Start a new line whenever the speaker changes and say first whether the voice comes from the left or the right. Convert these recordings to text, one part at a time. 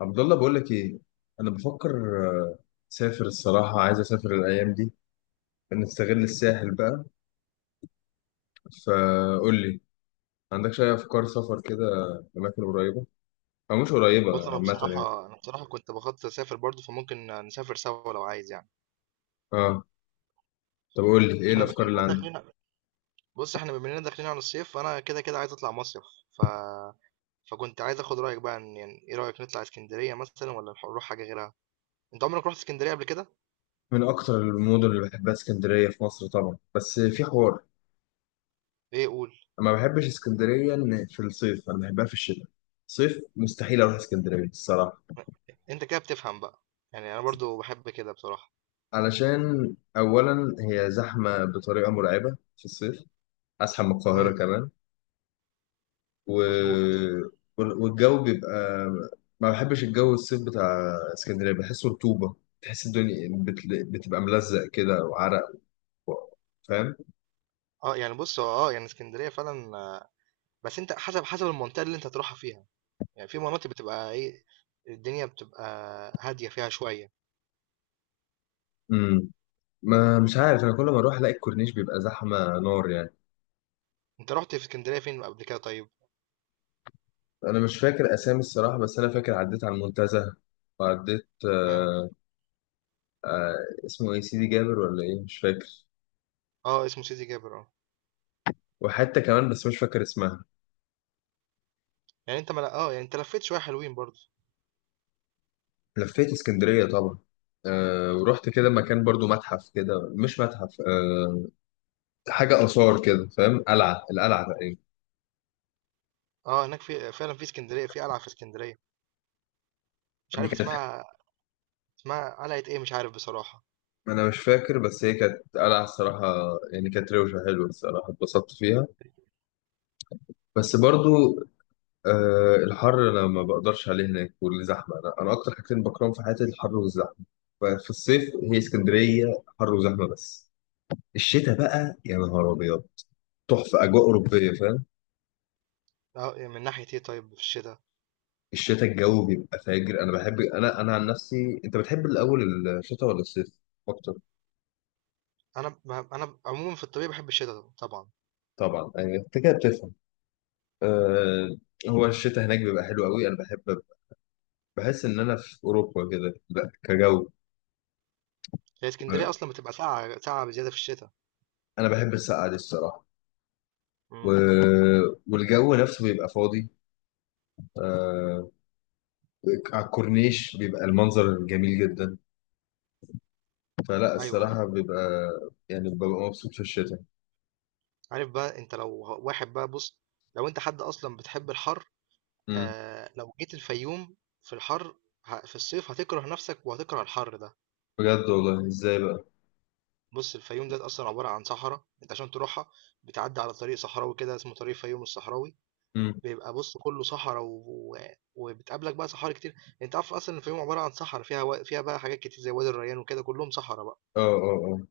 left: عبد الله، بقول لك ايه. انا بفكر. آه، اسافر الصراحه، عايز اسافر الايام دي، نستغل الساحل بقى. فقول لي، عندكش اي افكار سفر كده؟ اماكن قريبه او مش قريبه
right: بُص أنا
left: عامه يعني.
right: بصراحة أنا بصراحة كنت باخطط أسافر برضه، فممكن نسافر سوا لو عايز يعني.
left: اه، طب قول لي ايه
right: إحنا بما
left: الافكار اللي
right: إننا
left: عندك؟
right: داخلين ع إحنا بما إننا داخلين على الصيف، فأنا كده عايز أطلع مصيف. ف فكنت عايز آخد رأيك بقى إن يعني إيه رأيك نطلع إسكندرية مثلًا والّا نروح حاجة غيرها؟ أنت عمرك رُحت إسكندرية قبل كده؟
left: من اكتر المدن اللي بحبها اسكندريه في مصر طبعا، بس في حوار.
right: إيه قُل،
left: انا ما بحبش اسكندريه، إن في الصيف انا بحبها في الشتاء. صيف مستحيل اروح اسكندريه الصراحه.
right: أنت كده بتفهم بقى، يعني أنا برضه باحب كده بصراحة.
left: علشان اولا هي زحمه بطريقه مرعبه في الصيف، ازحم من
right: إمم،
left: القاهره كمان. و...
right: مضبوط.
left: والجو بيبقى، ما بحبش الجو الصيف بتاع اسكندرية، بحسه رطوبة. تحس الدنيا بتبقى ملزق كده وعرق و... فاهم.
right: يعني بُص هو يعني إسكندرية فعلًا آه، بس أنت حسب المنطقة اللي أنت هتروحها فيها، يعني في مناطق بتبقى إيه، الدنيا بتبقى هادية فيها شوية.
left: امم، ما مش عارف، انا كل ما اروح الاقي الكورنيش بيبقى زحمة نار يعني.
right: أنت رُحت في إسكندرية فين قبل كده طيب؟
left: انا مش فاكر اسامي الصراحة، بس انا فاكر عديت على المنتزه، وعديت
right: تمام.
left: آه... آه... اسمه ايه سيدي جابر ولا ايه مش فاكر.
right: آه، اسمه سيدي جابر آه.
left: وحتى كمان بس مش فاكر اسمها.
right: يعني أنت ما ل آه، يعني أنت لفّيت شوية حلوين برضه.
left: لفيت اسكندرية طبعا. ورحت كده مكان برضو متحف كده مش متحف، حاجة آثار كده فاهم، قلعة، القلعة تقريبا.
right: آه، هناك في فعلًا في إسكندرية في قلعة في إسكندرية، مش
left: دي
right: عارف
left: كانت،
right: اسمها اسمها قلعة إيه مش عارف بصراحة.
left: ما أنا مش فاكر، بس هي كانت قلعة الصراحة. يعني كانت روشة حلوة الصراحة، اتبسطت فيها. بس برضو آه، الحر أنا ما بقدرش عليه هناك والزحمة. أنا أكتر حاجتين بكرههم في حياتي الحر والزحمة. ففي الصيف هي اسكندرية حر وزحمة بس. الشتاء بقى يا نهار أبيض، تحفة، أجواء أوروبية فاهم.
right: آه، من ناحية إيه طيب في الشتا؟
left: الشتاء الجو بيبقى فاجر، أنا بحب، أنا عن نفسي أنت بتحب الأول الشتاء ولا الصيف أكتر؟
right: أنا عمومًا في الطبيعي باحب الشتا طبعًا.
left: طبعا أيوة، أنت كده بتفهم. آه، هو الشتاء هناك بيبقى حلو قوي، انا بحب. بحس ان انا في اوروبا كده، كجو.
right: هي إسكندرية
left: آه،
right: أصلًا بتبقى ساقعة بزيادة في الشتا.
left: انا بحب السقعه دي الصراحه و...
right: إمم،
left: والجو نفسه بيبقى فاضي. آه، على الكورنيش بيبقى المنظر جميل جدا، فلا
right: أيوه،
left: الصراحه
right: أيوه.
left: بيبقى، يعني ببقى مبسوط في الشتاء.
right: عارف بقى أنت لو واحد بقى بُص، لو أنت حد أصلًا بتحب الحَر،
left: امم.
right: لو جيت الفيوم في الحَر في الصيف هتكره نَفْسك وهتكره الحَر ده.
left: بجد والله، ازاي بقى؟
right: بُص، الفيوم ديّة أصلًا عبارة عن صحرا، أنت عشان تروحها بتعدّي على طريق صحراوي كده اسمه طريق الفيوم الصحراوي.
left: امم.
right: بيبقى بُص كلّه صحرا وبتقابلك بقى صحاري كتير. أنت عارف أصلًا الفيوم عبارة عن صحرا فيها بقى حاجات كتير زي وادي الريان وكده كلّهم صحرا بقى.
left: اه، اه، اه.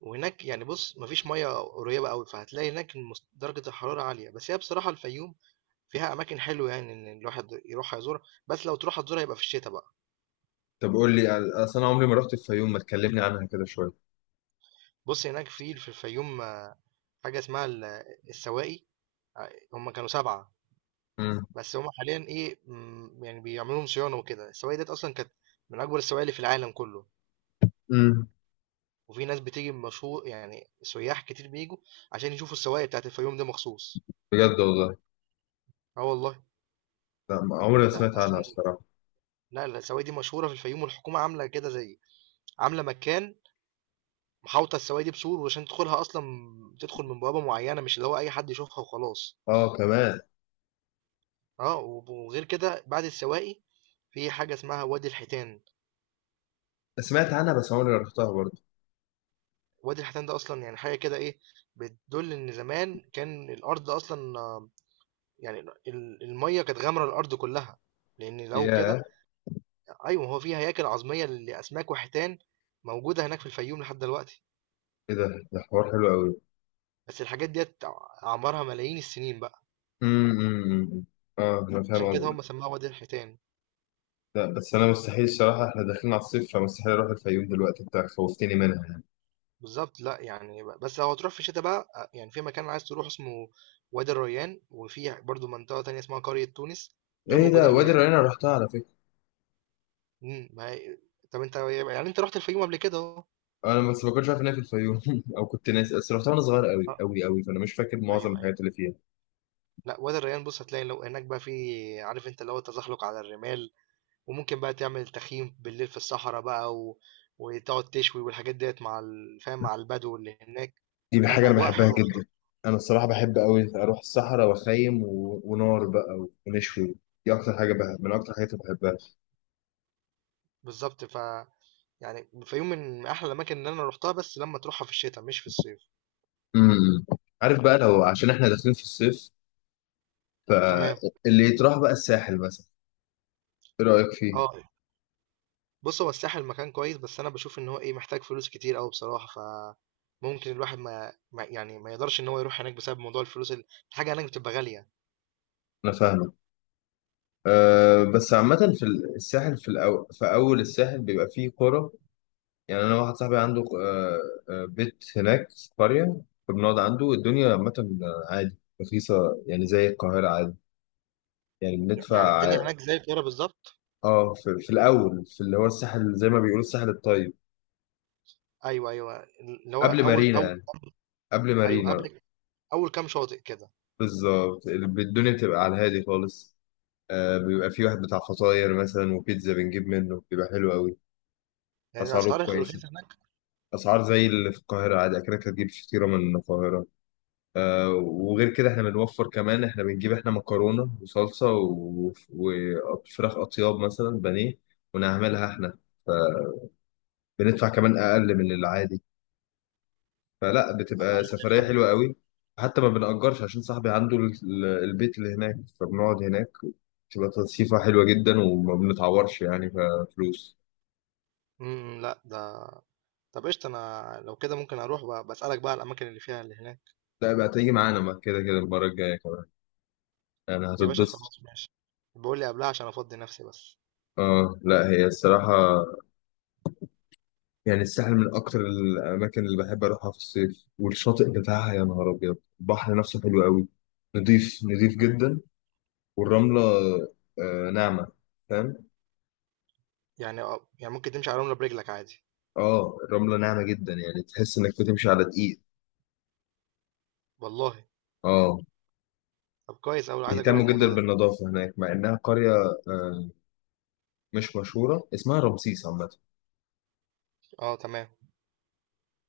right: وهناك يعني بُص ما فيش مَيّة قريبة أوي، فهتلاقي هناك المس درجة الحرارة عالية، بس هي بصراحة الفيوم فيها أماكن حلوة يعني إن الواحد يروحها يزورها، بس لو تروحها تزورها يبقى في الشتا بقى.
left: طب قول لي اصل انا عمري ما رحت الفيوم، ما تكلمني عنها كده شويه.
right: بُص هناك في الفيوم آه، حاجة اسمها السواقي، ع هُم كانوا 7.
left: امم،
right: بس هما حاليا ايه مم، يعني بيعملوا لهم صيانه وكده. السواقي ديت اصلا كانت من اكبر السواقي اللي في العالم كله.
left: امم.
right: وفي ناس بتيجي مشهور يعني سياح كتير بيجوا عشان يشوفوا السواقي بتاعت الفيوم ده مخصوص.
left: بجد والله.
right: اه والله.
left: لا ما- عمري ما
right: ده
left: سمعت عنها
right: اصلا
left: الصراحه.
right: لا لا، السواقي دي مشهوره في الفيوم، والحكومه عامله كده زي عامله مكان محاوطه السواقي دي بسور، وعشان تدخلها اصلا تدخل من بوابه معينه، مش اللي هو اي حد يشوفها وخلاص.
left: اه كمان.
right: اه وغير كده بعد السواقي في حاجه اسمها وادي الحيتان.
left: سمعت عنها بس عمري ما رحتها برضه.
right: وادي الحيتان ده اصلا يعني حاجه كده ايه، بتدل ان زمان كان الارض اصلا آه، يعني الميه كانت غامره الارض كلها، لان لو كده.
left: ياه.
right: ايوه هو في هياكل عظميه لاسماك وحيتان موجوده هناك في الفيوم لحد دلوقتي.
left: ايه ده، ده حوار حلو قوي.
right: بس الحاجات ديت اعمارها ملايين السنين بقى.
left: امم، اه، انا فاهم
right: عشان كده
left: قصدك.
right: هم سموها وادي الحيتان.
left: لا بس انا مستحيل الصراحه، احنا داخلين على الصيف، فمستحيل اروح الفيوم دلوقتي، انت خوفتني منها يعني.
right: بالظبط. لا يعني بس لو هتروح في الشتاء بقى آه، يعني في مكان عايز تروح اسمه وادي الريان، وفي برضو منطقه تانية اسمها قريه تونس، دول
left: ايه ده،
right: موجودين
left: وادي
right: هناك.
left: الريان أنا رحتها على فكره.
right: ما هي- طب انت يعني انت رحت الفيوم قبل كده اهو.
left: انا بس ما كنتش عارف ان هي في الفيوم او كنت ناسي، بس رحتها وانا صغير قوي
right: آه،
left: قوي قوي، فانا مش فاكر معظم
right: أيوه، أيوه.
left: الحاجات اللي فيها.
right: لأ، وادي الريان بُص هتلاقي لو هناك بقى في، عارف أنت اللي هو التزحلق على الرمال، وممكن بقى تعمل تخييم بالليل في الصحرا بقى وتقعد تشوي والحاجات ديّة مع ال فاهم، مع البدو اللي هناك.
left: دي حاجه
right: فلأ،
left: انا
right: أجواء
left: بحبها
right: حلوة
left: جدا.
right: بصراحة.
left: انا الصراحه بحب قوي اروح الصحراء واخيم ونار بقى ونشوي. دي اكتر حاجه بحب، من اكتر الحاجات اللي بحبها.
right: بالضبط. يعني الفيوم من أحلى الأماكن اللي أنا رُحتها، بس لمّا تروحها في الشتا مش في الصيف.
left: امم، عارف بقى، لو عشان احنا داخلين في الصيف،
right: تمام.
left: فاللي يتراح بقى الساحل مثلا. ايه رأيك
right: آه.
left: فيه؟
right: بُص، هو الساحل مكان كويس بس أنا باشوف إن هو إيه، محتاج فلوس كتير أوي بصراحة. فممكن الواحد ما يعني ما يقدرش إن هو يروح هناك بسبب موضوع الفلوس الحاجة هناك بتبقى غالية.
left: انا فاهمه. أه بس عامة في الساحل، في أول الساحل بيبقى فيه قرى. يعني أنا واحد صاحبي عنده أه، آه، بيت هناك في قرية، فبنقعد عنده. الدنيا عامة عادي، رخيصة، يعني زي القاهرة عادي. يعني
right: يعني
left: بندفع
right: الدنيا هناك زي القاهرة بالظبط.
left: اه، في الأول، في اللي هو الساحل زي ما بيقولوا، الساحل الطيب،
right: أيوه أيوه، اللي هو
left: قبل
right: أول
left: مارينا
right: أول
left: يعني. قبل
right: أيوه
left: مارينا
right: قبل أول كام شاطئ كده.
left: بالظبط. الدنيا بتبقى على الهادي خالص. آه، بيبقى في واحد بتاع فطاير مثلا وبيتزا بنجيب منه بيبقى حلو قوي.
right: يعني
left: اسعاره
right: الأسعار
left: كويسه،
right: رخيصة هناك.
left: اسعار زي اللي في القاهره عادي، اكنك هتجيب فطيره من القاهره. آه، وغير كده احنا بنوفر كمان، احنا بنجيب احنا مكرونه وصلصه وفراخ اطياب مثلا بانيه ونعملها احنا. بندفع كمان اقل من العادي. فلا، بتبقى
right: غير
left: سفريه
right: فاهمة.
left: حلوه قوي. حتى ما بنأجرش عشان صاحبي عنده البيت اللي هناك، فبنقعد هناك. بتبقى تصيفة حلوة جدا، وما بنتعورش يعني كفلوس.
right: امم. لا ده طب قشطة أنا لو كده ممكن أروح بقى بسألك بقى على الأماكن اللي فيها اللي هناك.
left: لا بقى تيجي معانا، ما كده كده المرة الجاية كمان، يعني
right: يا باشا
left: هتتبسط.
right: خلاص ماشي، بقول لي قبلها عشان أفضي نفسي بس.
left: اه لا، هي الصراحة يعني الساحل من أكتر الأماكن اللي بحب أروحها في الصيف. والشاطئ بتاعها يا نهار أبيض، البحر نفسه حلو قوي، نضيف نضيف
right: مم.
left: جدا. والرملة آه ناعمة فاهم.
right: يعني أه، يعني ممكن تمشي على الرملة برجلك عادي.
left: اه الرملة ناعمة جدا، يعني تحس إنك بتمشي على دقيق.
right: والله؟
left: اه.
right: طب كويس أوي، عايز أجرب
left: بيهتموا جدا
right: الموضوع ده.
left: بالنظافة هناك، مع إنها قرية آه مش مشهورة، اسمها رمسيس عامة.
right: أه تمام.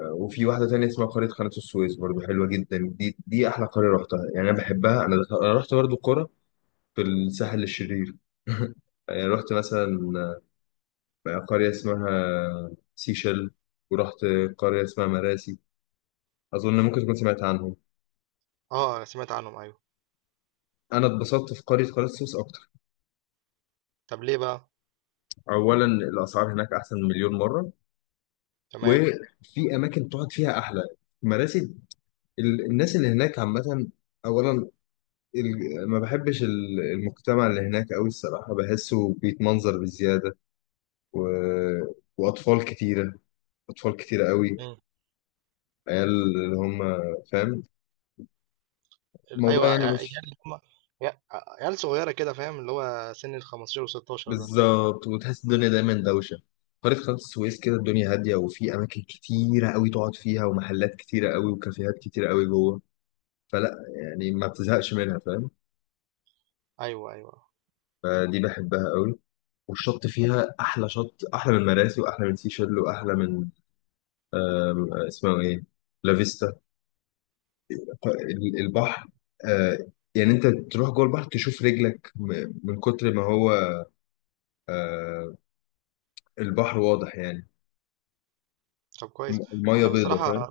left: وفي واحدة تانية اسمها قرية قناة السويس برضو حلوة جدا، دي أحلى قرية رحتها يعني، أنا بحبها. أنا أنا رحت برضو قرى في الساحل الشرير يعني رحت مثلا قرية اسمها سيشل، ورحت قرية اسمها مراسي، أظن ممكن تكون سمعت عنهم.
right: أه أنا سمعت عنهم أيوه.
left: أنا اتبسطت في قرية قناة السويس أكتر.
right: طب ليه بقى؟
left: أولا الأسعار هناك أحسن مليون مرة،
right: تمام.
left: وفي أماكن تقعد فيها أحلى. مراسي، الناس اللي هناك عامة. أولا، ما بحبش المجتمع اللي هناك قوي الصراحة، بحسه بيتمنظر بزيادة و... وأطفال كتيرة، أطفال كتيرة قوي، عيال اللي هم فاهم، الموضوع
right: ايوه
left: يعني
right: عيال
left: مش
right: اللي هم، عيال صغيره كده فاهم، اللي هو سن ال 15 و16 ده.
left: بالظبط. وتحس الدنيا دايما دوشة. قرية قناة السويس كده الدنيا هادية، وفي أماكن كتيرة قوي تقعد فيها، ومحلات كتيرة قوي، وكافيهات كتيرة قوي جوه. فلا يعني ما بتزهقش منها فاهم.
right: ايوه ايوه.
left: فدي بحبها قوي. والشط فيها أحلى شط، أحلى من مراسي، وأحلى من سيشل، وأحلى من اسمه ايه، لافيستا. البحر آه، يعني انت تروح جوه البحر تشوف رجلك من كتر ما هو آه، البحر واضح يعني.
right: طب كويس.
left: المية
right: انا
left: بيضة
right: بصراحه
left: فاهم.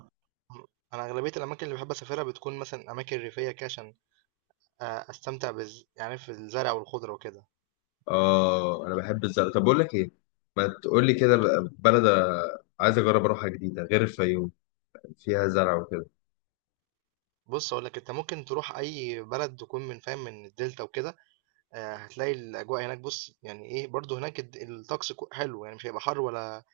right: انا اغلبيه الاماكن اللي بحب اسافرها بتكون مثلا اماكن ريفيه كده، عشان آه، يعني في الزرع والخضره وكده.
left: اه انا بحب الزرع. طب بقول لك ايه، ما تقول لي كده بقى بلد عايز اجرب اروحها جديدة غير الفيوم، فيها زرع وكده.
right: بص اقول لك انت ممكن تروح اي بلد تكون من فاهم من الدلتا وكده. آه، هتلاقي الاجواء هناك بص يعني ايه، برضو هناك الطقس حلو، يعني مش هيبقى حر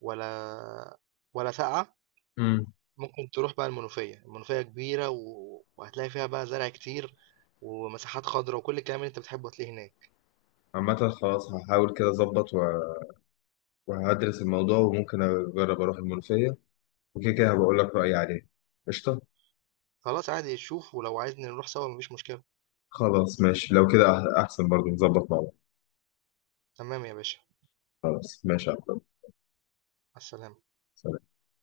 right: ولا ولا ساقعه.
left: امم.
right: ممكن تروح بقى المنوفية، المنوفية كبيرة وهتلاقي فيها بقى زرع كتير ومساحات خضرا، وكل الكلام اللي أنت بتحبه هتلاقيه هناك.
left: عامة خلاص، هحاول كده اظبط وهدرس الموضوع، وممكن اجرب اروح المنوفية، وكده كده هبقول لك رأيي عليه. قشطة.
right: خلاص عادي شوف، ولو عايزني نروح سوا مفيش مشكلة.
left: خلاص ماشي لو كده، أحسن برضو نظبط مع بعض.
right: تمام يا باشا.
left: خلاص ماشي يا عبد الله.
right: مع السلامة.
left: سلام.